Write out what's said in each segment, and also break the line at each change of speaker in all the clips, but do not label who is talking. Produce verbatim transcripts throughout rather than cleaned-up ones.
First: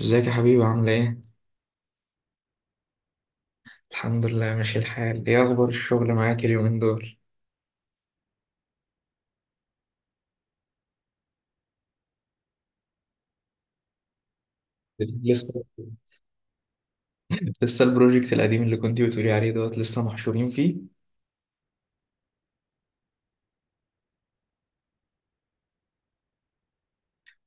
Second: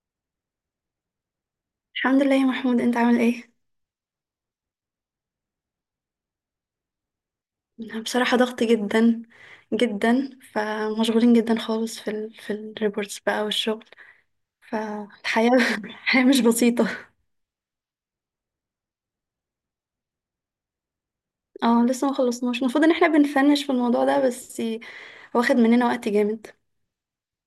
ازيك يا حبيبي، عاملة ايه؟
الحمد لله يا محمود، انت عامل ايه؟
الحمد لله ماشي الحال، ايه أخبار الشغل معاك اليومين دول؟
انا بصراحة ضغط جدا جدا، فمشغولين جدا خالص في ال في الريبورتس بقى والشغل. فالحياة
لسه
الحياة مش بسيطة.
لسه البروجكت القديم اللي كنتي بتقولي عليه دوت لسه محشورين فيه؟
اه، لسه ما خلصناش. المفروض ان احنا بنفنش في الموضوع ده، بس واخد مننا وقت جامد.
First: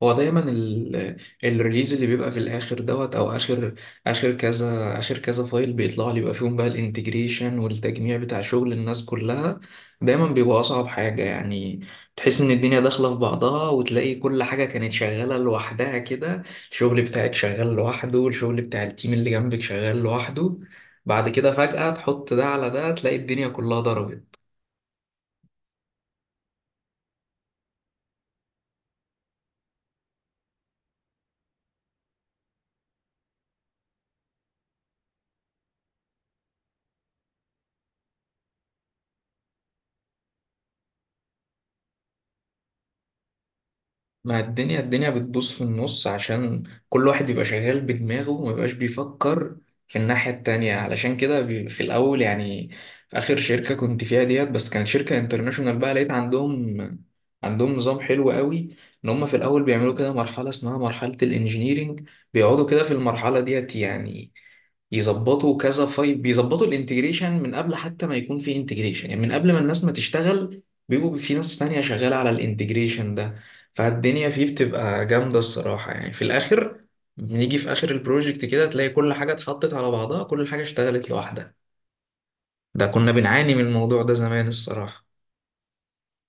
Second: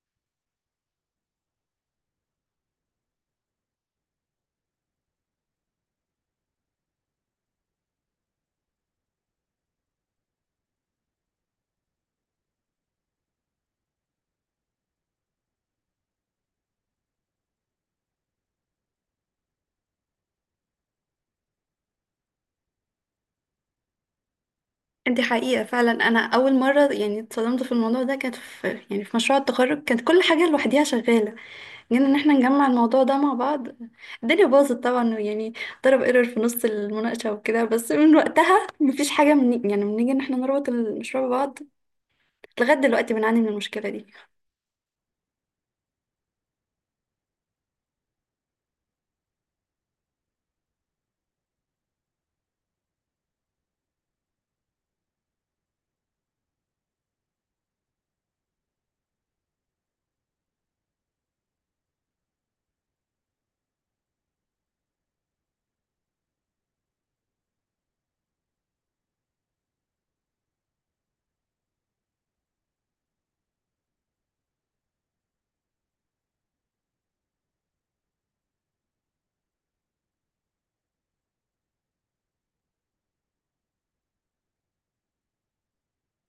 هو دايما ال- الريليز اللي بيبقى في الاخر دوت، او اخر، اخر كذا اخر كذا فايل بيطلع لي بيبقى فيهم بقى الانتجريشن والتجميع بتاع شغل الناس كلها، دايما بيبقى اصعب حاجة يعني. تحس ان الدنيا داخلة في بعضها وتلاقي كل حاجة كانت شغالة لوحدها كده، الشغل بتاعك شغال لوحده، الشغل بتاع التيم اللي جنبك شغال لوحده، بعد كده فجأة تحط ده على ده تلاقي الدنيا كلها ضربت.
دي حقيقة فعلا، انا اول مرة يعني اتصدمت في الموضوع ده كانت في يعني في مشروع التخرج. كانت كل حاجة لوحديها شغالة، يعني ان احنا نجمع الموضوع ده مع بعض، الدنيا باظت طبعا يعني. ضرب ايرور في نص المناقشة وكده، بس من وقتها مفيش حاجة، من يعني بنيجي ان احنا نربط المشروع ببعض، لغاية دلوقتي بنعاني من المشكلة دي.
ما الدنيا الدنيا بتبوظ في النص عشان كل واحد يبقى شغال بدماغه وما يبقاش بيفكر في الناحية التانية، علشان كده بي- في الأول يعني، في آخر شركة كنت فيها ديت، بس كانت شركة انترناشونال بقى لقيت عندهم عندهم نظام حلو قوي. إن هم في الأول بيعملوا كده مرحلة اسمها مرحلة الإنجينيرينج، بيقعدوا كده في المرحلة ديت يعني يظبطوا كذا فايل، بيظبطوا الانتجريشن من قبل حتى ما يكون في انتجريشن، يعني من قبل ما الناس ما تشتغل بيبقوا في ناس تانية شغالة على الانتجريشن ده. فالدنيا فيه بتبقى جامدة الصراحة، يعني في الآخر بنيجي في آخر البروجكت كده تلاقي كل حاجة اتحطت على بعضها، كل حاجة اشتغلت لوحدها. ده كنا بنعاني من الموضوع ده زمان الصراحة.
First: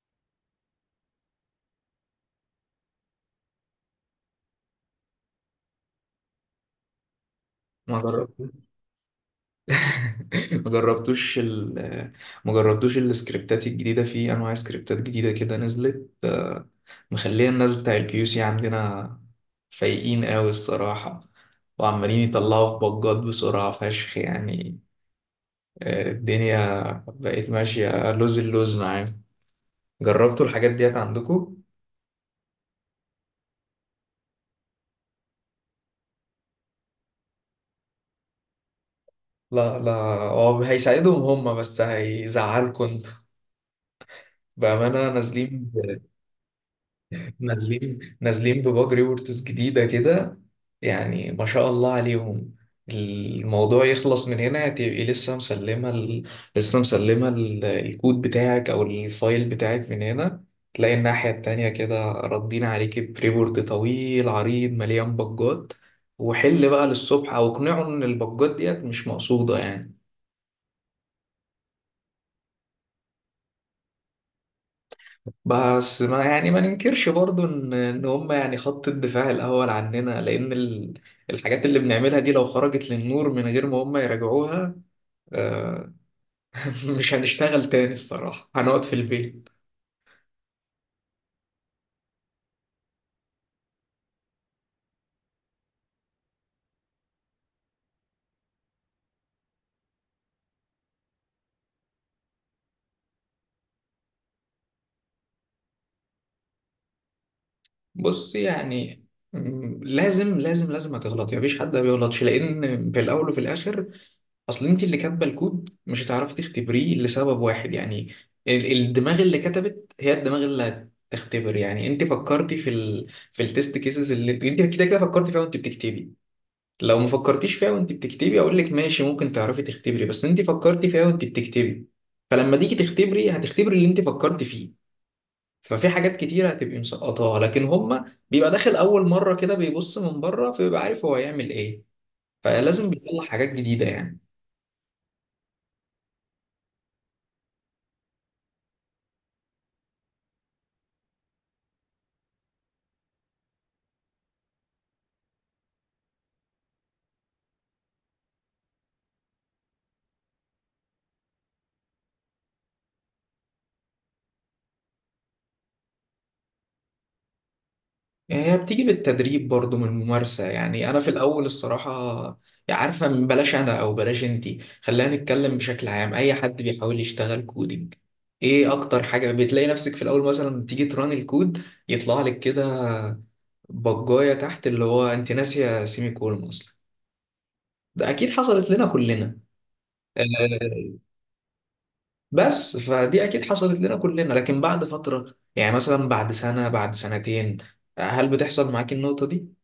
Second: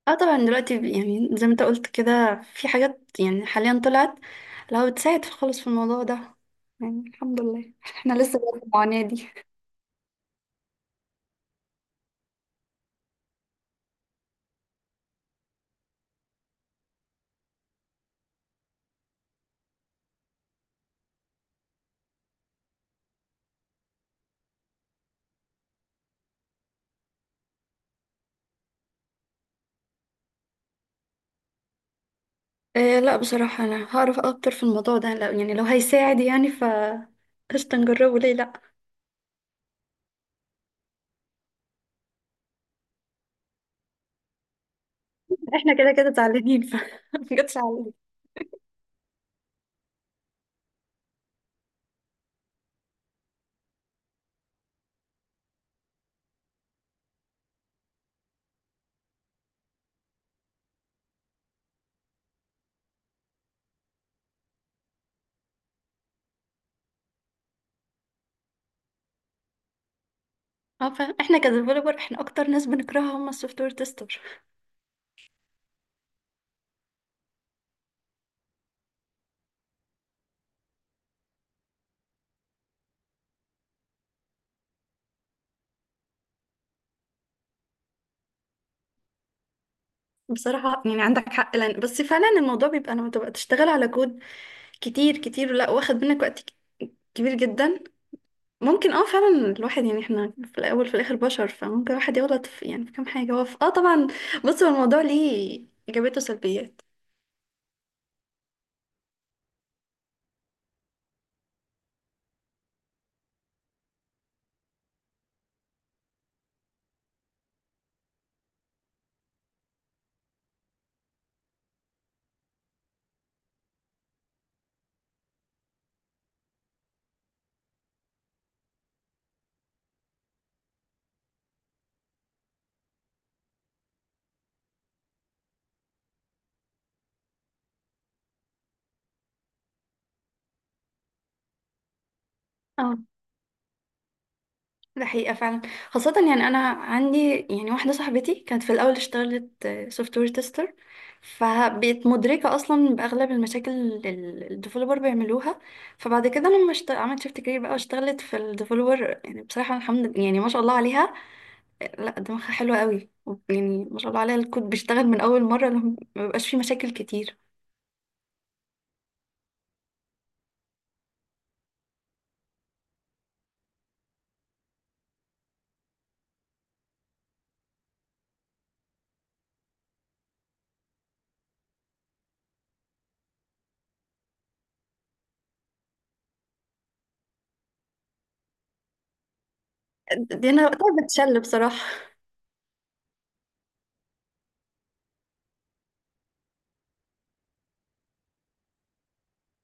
اه طبعا، دلوقتي ب- يعني زي ما انت قلت كده، في حاجات يعني حاليا طلعت لو بتساعد في- خالص في الموضوع ده. يعني الحمد لله
ما
احنا لسه
جربتوش،
في المعاناة دي.
ما جربتوش ال ما جربتوش السكريبتات الجديدة؟ في أنواع سكريبتات جديدة كده نزلت، مخليه الناس بتاع الكيو سي عندنا فايقين قوي الصراحة، وعمالين يطلعوا في بجات بسرعة فشخ يعني. آه، الدنيا بقت ماشية لوز اللوز معاهم. جربتوا الحاجات ديت عندكم؟
إيه، لا بصراحة، انا هعرف اكتر في الموضوع ده، لو يعني لو هيساعد يعني ف قشطة، نجربه ليه لا؟
لا لا، هو هيساعدهم هم بس هيزعلكم انت. بأمانة نازلين،
احنا كده كده زعلانين ف مجتش.
نازلين نازلين بباج ريبورتس جديدة كده، يعني ما شاء الله عليهم. الموضوع يخلص من هنا تبقي لسه مسلمة ال... لسه مسلمة ال... الكود بتاعك أو الفايل بتاعك من هنا، تلاقي الناحية التانية كده ردين عليكي بريبورت طويل عريض مليان بجات، وحل بقى للصبح أو اقنعه إن البجات ديت مش مقصودة يعني.
اه، فاهم، احنا كديفلوبر احنا اكتر ناس بنكرهها هم السوفت وير تيستر.
بس ما يعني ما ننكرش برضو ان ان هم يعني خط الدفاع الاول عننا، لان ال- الحاجات اللي بنعملها دي لو خرجت للنور من غير ما هم يراجعوها، آه، مش هنشتغل تاني الصراحة، هنقعد في البيت.
بصراحه يعني عندك حق، لان بس فعلا الموضوع بيبقى لما تبقى تشتغل على كود كتير كتير، لا واخد منك وقت ك- كبير جدا. ممكن، اه فعلا، الواحد يعني احنا في الاول في الاخر بشر، فممكن الواحد يغلط في يعني في كام حاجه، هو في- اه طبعا. بص، هو الموضوع ليه ايجابيات وسلبيات.
بص يعني، م، لازم لازم لازم هتغلط يعني، مفيش حد ما بيغلطش، لان في الاول وفي الاخر اصل انت اللي كاتبه الكود مش هتعرفي تختبريه لسبب واحد يعني، ال- الدماغ اللي كتبت هي الدماغ اللي هتختبر. يعني انت فكرتي في ال... في التست كيسز اللي انت انت كده كده فكرتي فيها وانت بتكتبي، لو ما فكرتيش فيها وانت بتكتبي اقول لك ماشي، ممكن تعرفي تختبري، بس انت فكرتي فيها وانت بتكتبي، فلما تيجي تختبري هتختبري اللي انت فكرتي فيه. ففي حاجات كتيرة هتبقي مسقطاها، لكن هما بيبقى داخل أول مرة كده بيبص من بره فبيبقى عارف هو هيعمل إيه، فلازم
اه،
بيطلع حاجات جديدة يعني.
ده حقيقة فعلا، خاصة يعني أنا عندي يعني واحدة صاحبتي، كانت في الأول اشتغلت سوفت وير تيستر، فبقت مدركة أصلا بأغلب المشاكل اللي الديفلوبر بيعملوها. فبعد كده، لما اشت... عملت شيفت كارير بقى واشتغلت في الديفلوبر، يعني بصراحة الحمد لله، يعني ما شاء الله عليها، لا دماغها حلوة قوي. يعني ما شاء الله عليها، الكود بيشتغل من أول مرة، لما- ما بيبقاش فيه مشاكل كتير.
يعني هي بتيجي بالتدريب برضو من الممارسة. يعني أنا في الأول الصراحة، يعني عارفة، من بلاش أنا أو بلاش أنتي، خلينا نتكلم بشكل عام، أي حد بيحاول يشتغل كودينج، إيه أكتر حاجة بتلاقي نفسك في الأول؟ مثلا تيجي تران الكود يطلع لك كده بجاية تحت اللي هو أنت ناسية سيمي كولون أصلا. ده أكيد حصلت لنا كلنا.
دي أنا
آه،
وقتها بتشل بصراحة.
بس فدي أكيد حصلت لنا كلنا، لكن بعد فترة يعني مثلا بعد سنة بعد سنتين، هل بتحصل معاك النقطة دي؟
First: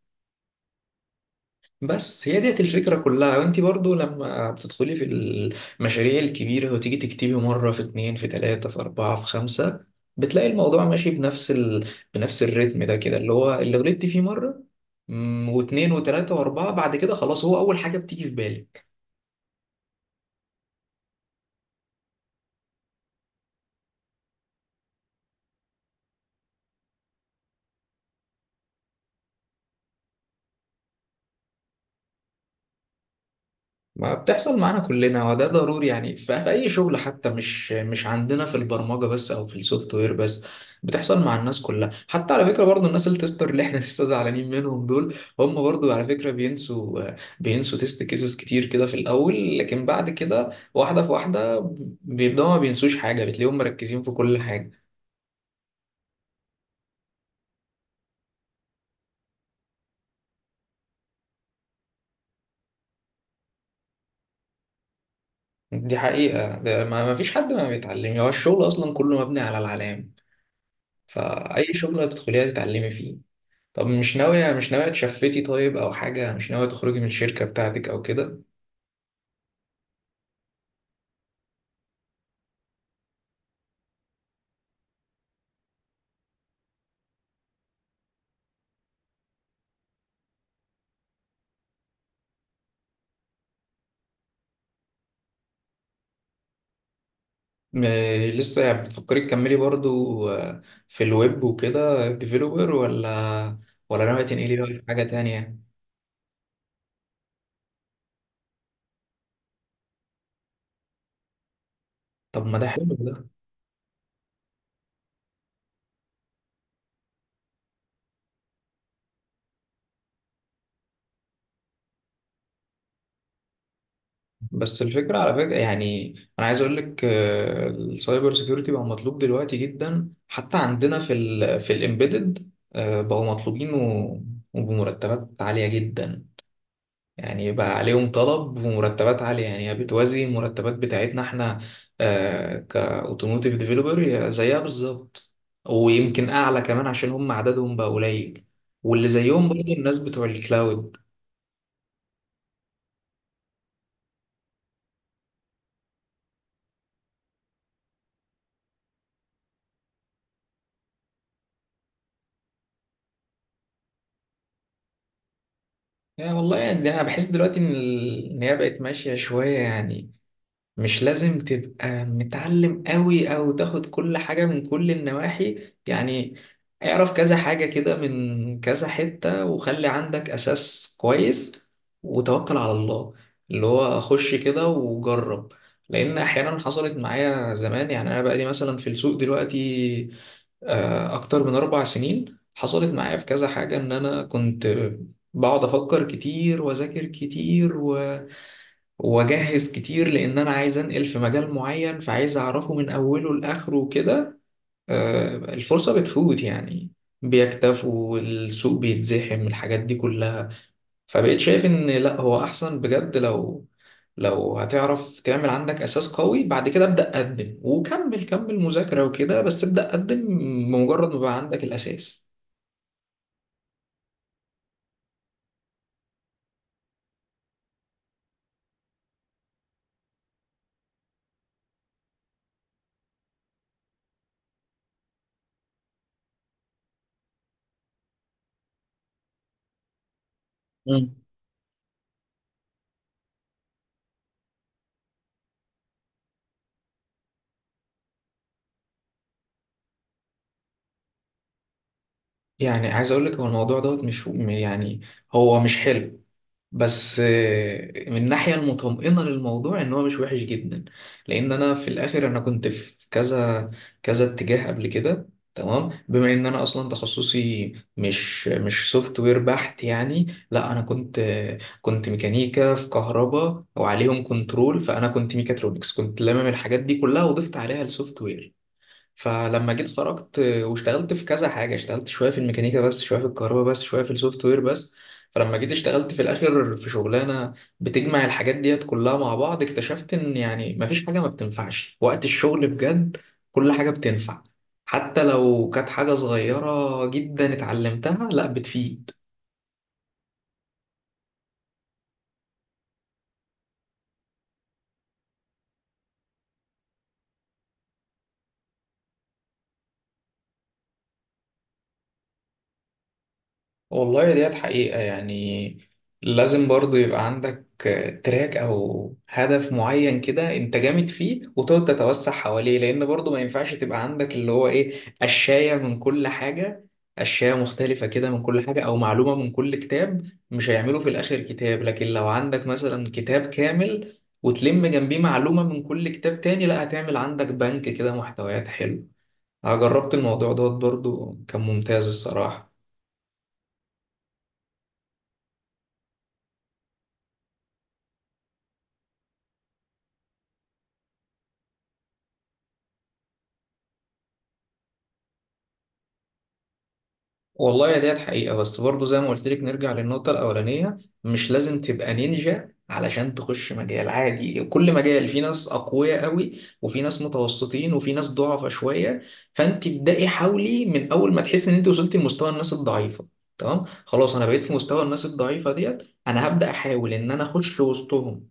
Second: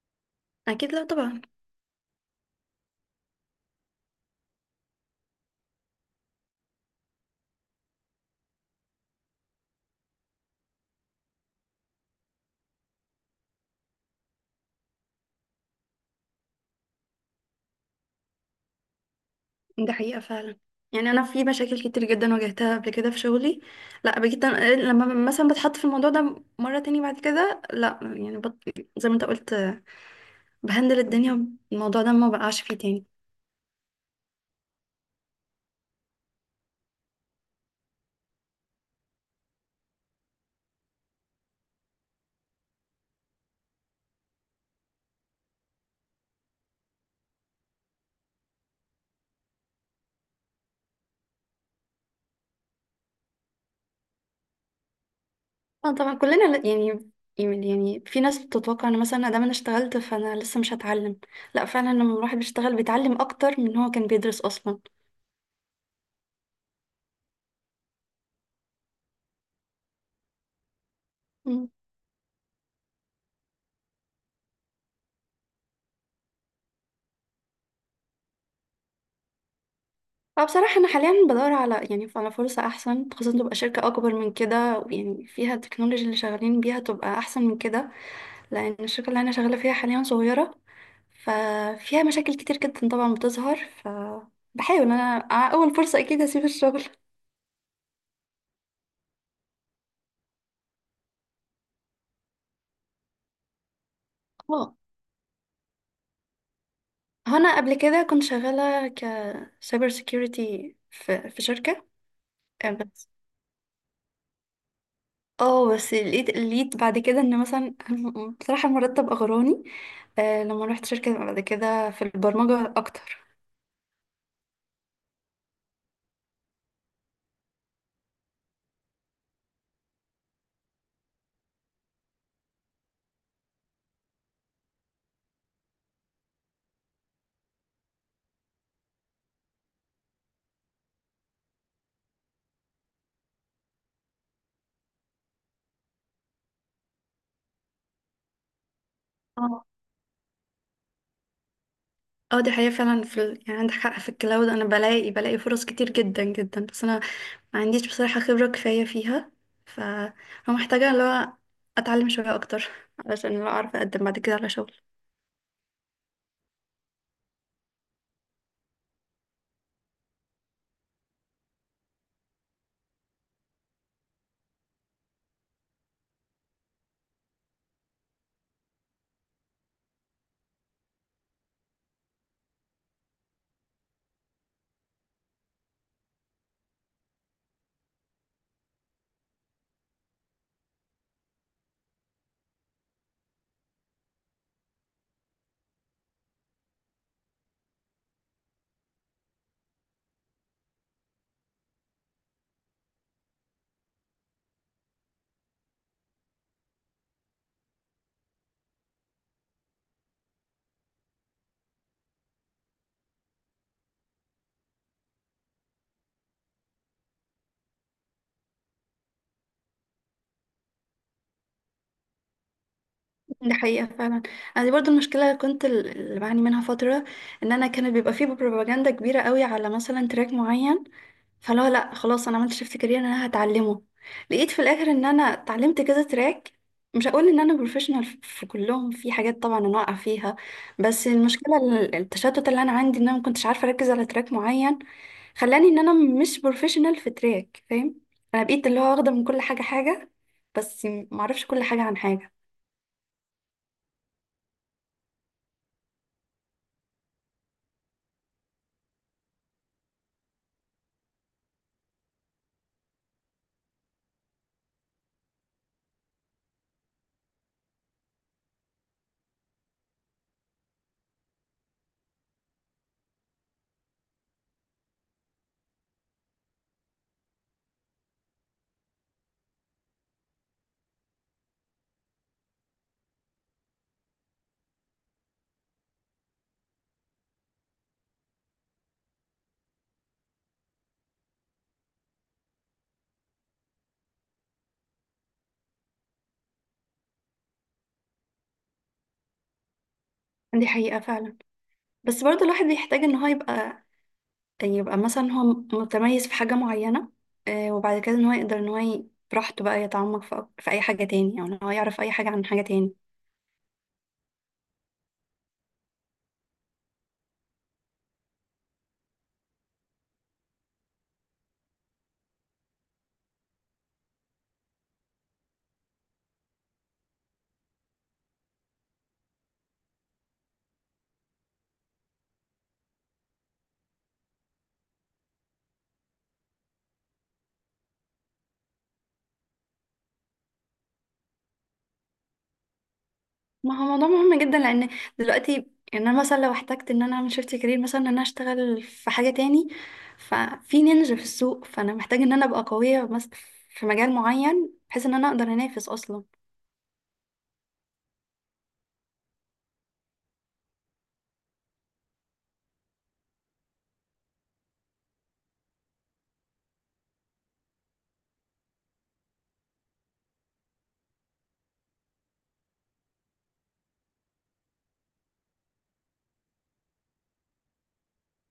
أكيد، لا طبعا.
بس هي ديت الفكرة كلها. وانت برضو لما بتدخلي في المشاريع الكبيرة وتيجي تكتبي مرة، في اتنين في تلاتة في أربعة في خمسة بتلاقي الموضوع ماشي بنفس ال... بنفس الريتم ده كده، اللي هو اللي غلطتي فيه مرة مم، واتنين وتلاتة وأربعة، بعد كده خلاص هو أول حاجة بتيجي في بالك.
ده حقيقة فعلا، يعني أنا في مشاكل كتير جدا واجهتها قبل كده في شغلي. لا بجد، لما مثلا بتحط في الموضوع ده مرة تاني بعد كده، لا يعني بط... زي ما انت قلت، بهندل الدنيا، الموضوع ده ما بقعش فيه تاني.
ما بتحصل معانا كلنا، وده ضروري يعني في في اي شغل، حتى مش مش عندنا في البرمجه بس او في السوفت وير بس، بتحصل مع الناس كلها. حتى على فكره برضو الناس التستر اللي احنا لسه زعلانين منهم دول، هم برضو على فكره بينسوا، بينسوا تيست كيسز كتير كده في الاول، لكن بعد كده واحده في واحده بيبداوا ما بينسوش حاجه، بتلاقيهم مركزين في كل حاجه.
اه طبعا كلنا ل- يعني يعني يعني، في ناس بتتوقع ان مثلا دام انا اشتغلت فانا لسه مش هتعلم. لا فعلا، لما الواحد بيشتغل بيتعلم اكتر من هو كان بيدرس اصلا.
دي حقيقه، ده ما ما فيش حد ما بيتعلم، هو الشغل اصلا كله مبني على العلام، فاي شغل هتدخليها تتعلمي فيه. طب مش ناوية، مش ناوية تشفتي طيب أو حاجة، مش ناوية تخرجي من الشركة بتاعتك أو كده؟
فبصراحة أنا حاليا بدور على يعني على فرصة أحسن، خاصة تبقى شركة أكبر من كده، ويعني فيها التكنولوجيا اللي شغالين بيها تبقى أحسن من كده. لأن الشركة اللي أنا شغالة فيها حاليا صغيرة، ففيها مشاكل كتير جدا طبعا بتظهر، فبحاول أنا على أول فرصة أكيد هسيب الشغل.
م- لسه بتفكري تكملي برضو؟ آه، في الويب وكده ديفيلوبر، ولا ولا ناوية تنقلي بقى
اه،
في حاجة تانية؟
هنا قبل كده كنت شغالة كسايبر سيكيورتي في في شركة.
طب ما ده
آه،
حلو
بس،
ده.
اه، بس لقيت لقيت بعد كده ان مثلا بصراحة المرتب اغراني. آه لما رحت شركة بعد كده في البرمجة اكتر.
بس الفكرة على فكرة، يعني أنا عايز أقول لك، آه، السايبر سيكيورتي بقى مطلوب دلوقتي جدا، حتى عندنا في ال في الإمبيدد بقوا مطلوبين و- وبمرتبات عالية جدا، يعني بقى عليهم طلب ومرتبات عالية. يعني هي بتوازي المرتبات بتاعتنا احنا، آه كاوتوموتيف ديفيلوبر زيها بالظبط، ويمكن أعلى كمان عشان هم عددهم بقى قليل. واللي زيهم برضه
اه،
الناس بتوع الكلاود.
اه، دي حقيقة فعلا، في ال... يعني عندك حق، في الكلاود انا بلاقي بلاقي فرص كتير جدا جدا، بس انا ما عنديش بصراحة خبرة كفاية فيها، ف فمحتاجة اللي هو اتعلم شوية اكتر، علشان لو اعرف اقدم بعد كده على شغل.
يعني والله يعني أنا بحس دلوقتي إن ال- إن هي بقت ماشية شوية يعني، مش لازم تبقى متعلم قوي او تاخد كل حاجة من كل النواحي يعني. اعرف كذا حاجة كده من كذا حتة، وخلي عندك اساس كويس، وتوكل على الله، اللي هو خش كده وجرب. لان احيانا حصلت معايا زمان، يعني انا بقالي مثلا في السوق دلوقتي آه، اكتر من اربع سنين، حصلت معايا في كذا حاجة ان انا كنت بقعد افكر كتير واذاكر كتير واجهز كتير، لان انا عايز انقل في مجال معين فعايز اعرفه من اوله لاخره كده، آه، الفرصه بتفوت يعني، بيكتفوا السوق، بيتزحم، الحاجات دي كلها. فبقيت شايف ان لا، هو احسن بجد لو لو هتعرف تعمل عندك اساس قوي، بعد كده ابدا قدم وكمل، كمل مذاكره وكده، بس ابدا قدم بمجرد ما بقى عندك الاساس.
دي حقيقة فعلا، انا دي برضو المشكلة اللي كنت ال- اللي بعاني منها فترة. ان انا كانت بيبقى فيه بروباجندا كبيرة قوي على مثلا تراك معين، فلا، لا، خلاص، انا عملت شيفت كارير انا هتعلمه. لقيت في الاخر ان انا اتعلمت كذا تراك، مش هقول ان انا بروفيشنال في كلهم، في حاجات طبعا انا واقعه فيها. بس
مم.
المشكله ال- التشتت اللي انا عندي، ان انا ما كنتش عارفه اركز على تراك معين، خلاني ان انا مش بروفيشنال في تراك، فاهم؟ انا بقيت اللي هو واخده من كل حاجه حاجه، بس ما اعرفش كل حاجه عن حاجه.
يعني عايز اقول لك، هو الموضوع دوت مش يعني، هو مش حلو، بس آه، من الناحية المطمئنة للموضوع إن هو مش وحش جدا، لأن أنا في الآخر أنا كنت في كذا، كذا اتجاه قبل كده. تمام، بما إن أنا أصلا تخصصي مش مش سوفت وير بحت يعني، لا أنا كنت آه، كنت ميكانيكا في كهرباء وعليهم كنترول، فأنا كنت ميكاترونكس، كنت لامم الحاجات دي كلها وضفت عليها السوفت وير. فلما جيت خرجت واشتغلت في كذا حاجة، اشتغلت شوية في الميكانيكا بس، شوية في الكهرباء بس، شوية في السوفت وير بس، فلما جيت اشتغلت في الآخر في شغلانة بتجمع الحاجات ديت كلها مع بعض، اكتشفت إن يعني مفيش حاجة ما بتنفعش وقت الشغل بجد، كل حاجة بتنفع، حتى لو كانت حاجة صغيرة جدا اتعلمتها لا بتفيد.
دي حقيقه فعلا، بس برضه الواحد بيحتاج ان هو يبقى يبقى مثلا هو متميز في حاجة معينة. آه، وبعد كده ان هو يقدر ان هو ي- براحته بقى يتعمق في أك- في اي حاجة تاني، او ان هو يعرف اي حاجة عن حاجة تاني.
والله ديت حقيقة، يعني لازم برضو يبقى عندك تراك أو هدف معين كده أنت جامد فيه وتقعد تتوسع حواليه، لأن برضو ما ينفعش تبقى عندك اللي هو إيه، قشاية من كل حاجة، قشاية مختلفة كده من كل حاجة، أو معلومة من كل كتاب مش هيعملوا في الآخر كتاب. لكن لو عندك مثلا كتاب كامل وتلم جنبيه معلومة من كل كتاب تاني، لا هتعمل عندك بنك كده محتويات حلو. أنا جربت الموضوع دوت برضو، كان ممتاز الصراحة.
ما هو موضوع مهم جدا لان دلوقتي، يعني انا مثلا لو احتجت ان انا اعمل شيفت كارير، مثلا ان انا اشتغل في حاجة تاني، ففي نينجا في السوق، فانا محتاجة ان انا ابقى قوية مس- في مجال معين، بحيث ان انا اقدر انافس اصلا.
والله يا ديت حقيقة، بس برضو زي ما قلت لك نرجع للنقطة الأولانية، مش لازم تبقى نينجا علشان تخش مجال عادي. كل مجال في ناس أقوياء قوي، وفي ناس متوسطين، وفي ناس ضعفة شوية، فأنت ابدأي حاولي من أول ما تحس إن أنت وصلتي لمستوى الناس الضعيفة. تمام خلاص، أنا بقيت في مستوى الناس الضعيفة ديت، أنا هبدأ أحاول إن أنا أخش وسطهم،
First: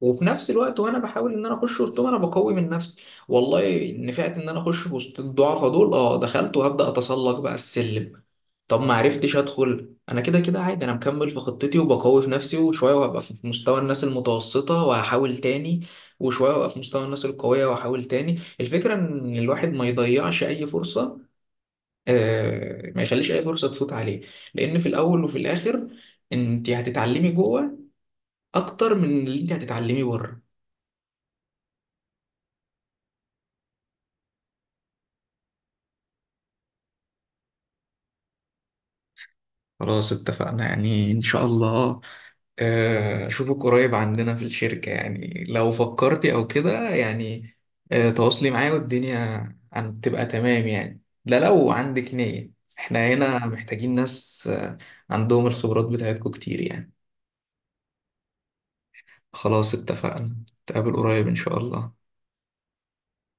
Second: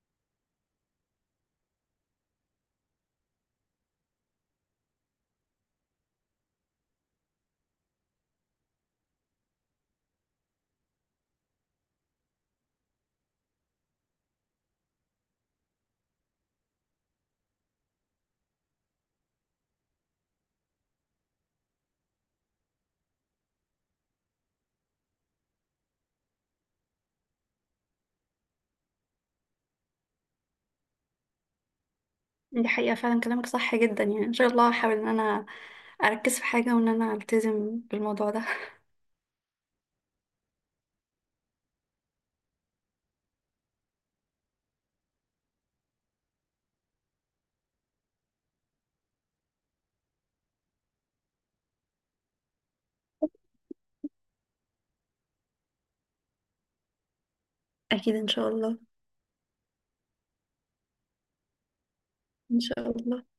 وفي نفس الوقت وانا بحاول ان انا اخش وسطهم انا بقوي من نفسي. والله نفعت ان انا اخش وسط الضعفاء دول، اه دخلت وهبدا اتسلق بقى السلم. طب ما عرفتش ادخل، انا كده كده عادي، انا مكمل في خطتي وبقوي في نفسي، وشويه وهبقى في مستوى الناس المتوسطه وهحاول تاني، وشويه وهبقى في مستوى الناس القويه وهحاول تاني. الفكره ان الواحد ما يضيعش اي فرصه، آه، ما يخليش اي فرصه تفوت عليه، لان في الاول وفي الاخر انت هتتعلمي جوه اكتر من اللي انت هتتعلمي بره.
دي حقيقة فعلا، كلامك صح جدا، يعني ان شاء الله هحاول ان انا اركز في حاجة، وان انا التزم بالموضوع ده.
خلاص اتفقنا يعني، ان شاء الله آه، أشوفك قريب عندنا في الشركة، يعني لو فكرتي أو كده يعني آه، تواصلي معايا والدنيا هتبقى تمام يعني. ده لو عندك نية، احنا هنا محتاجين ناس آه، عندهم الخبرات بتاعتكم كتير يعني.
اكيد ان شاء الله.
خلاص اتفقنا، نتقابل قريب إن شاء الله.
ان شاء الله.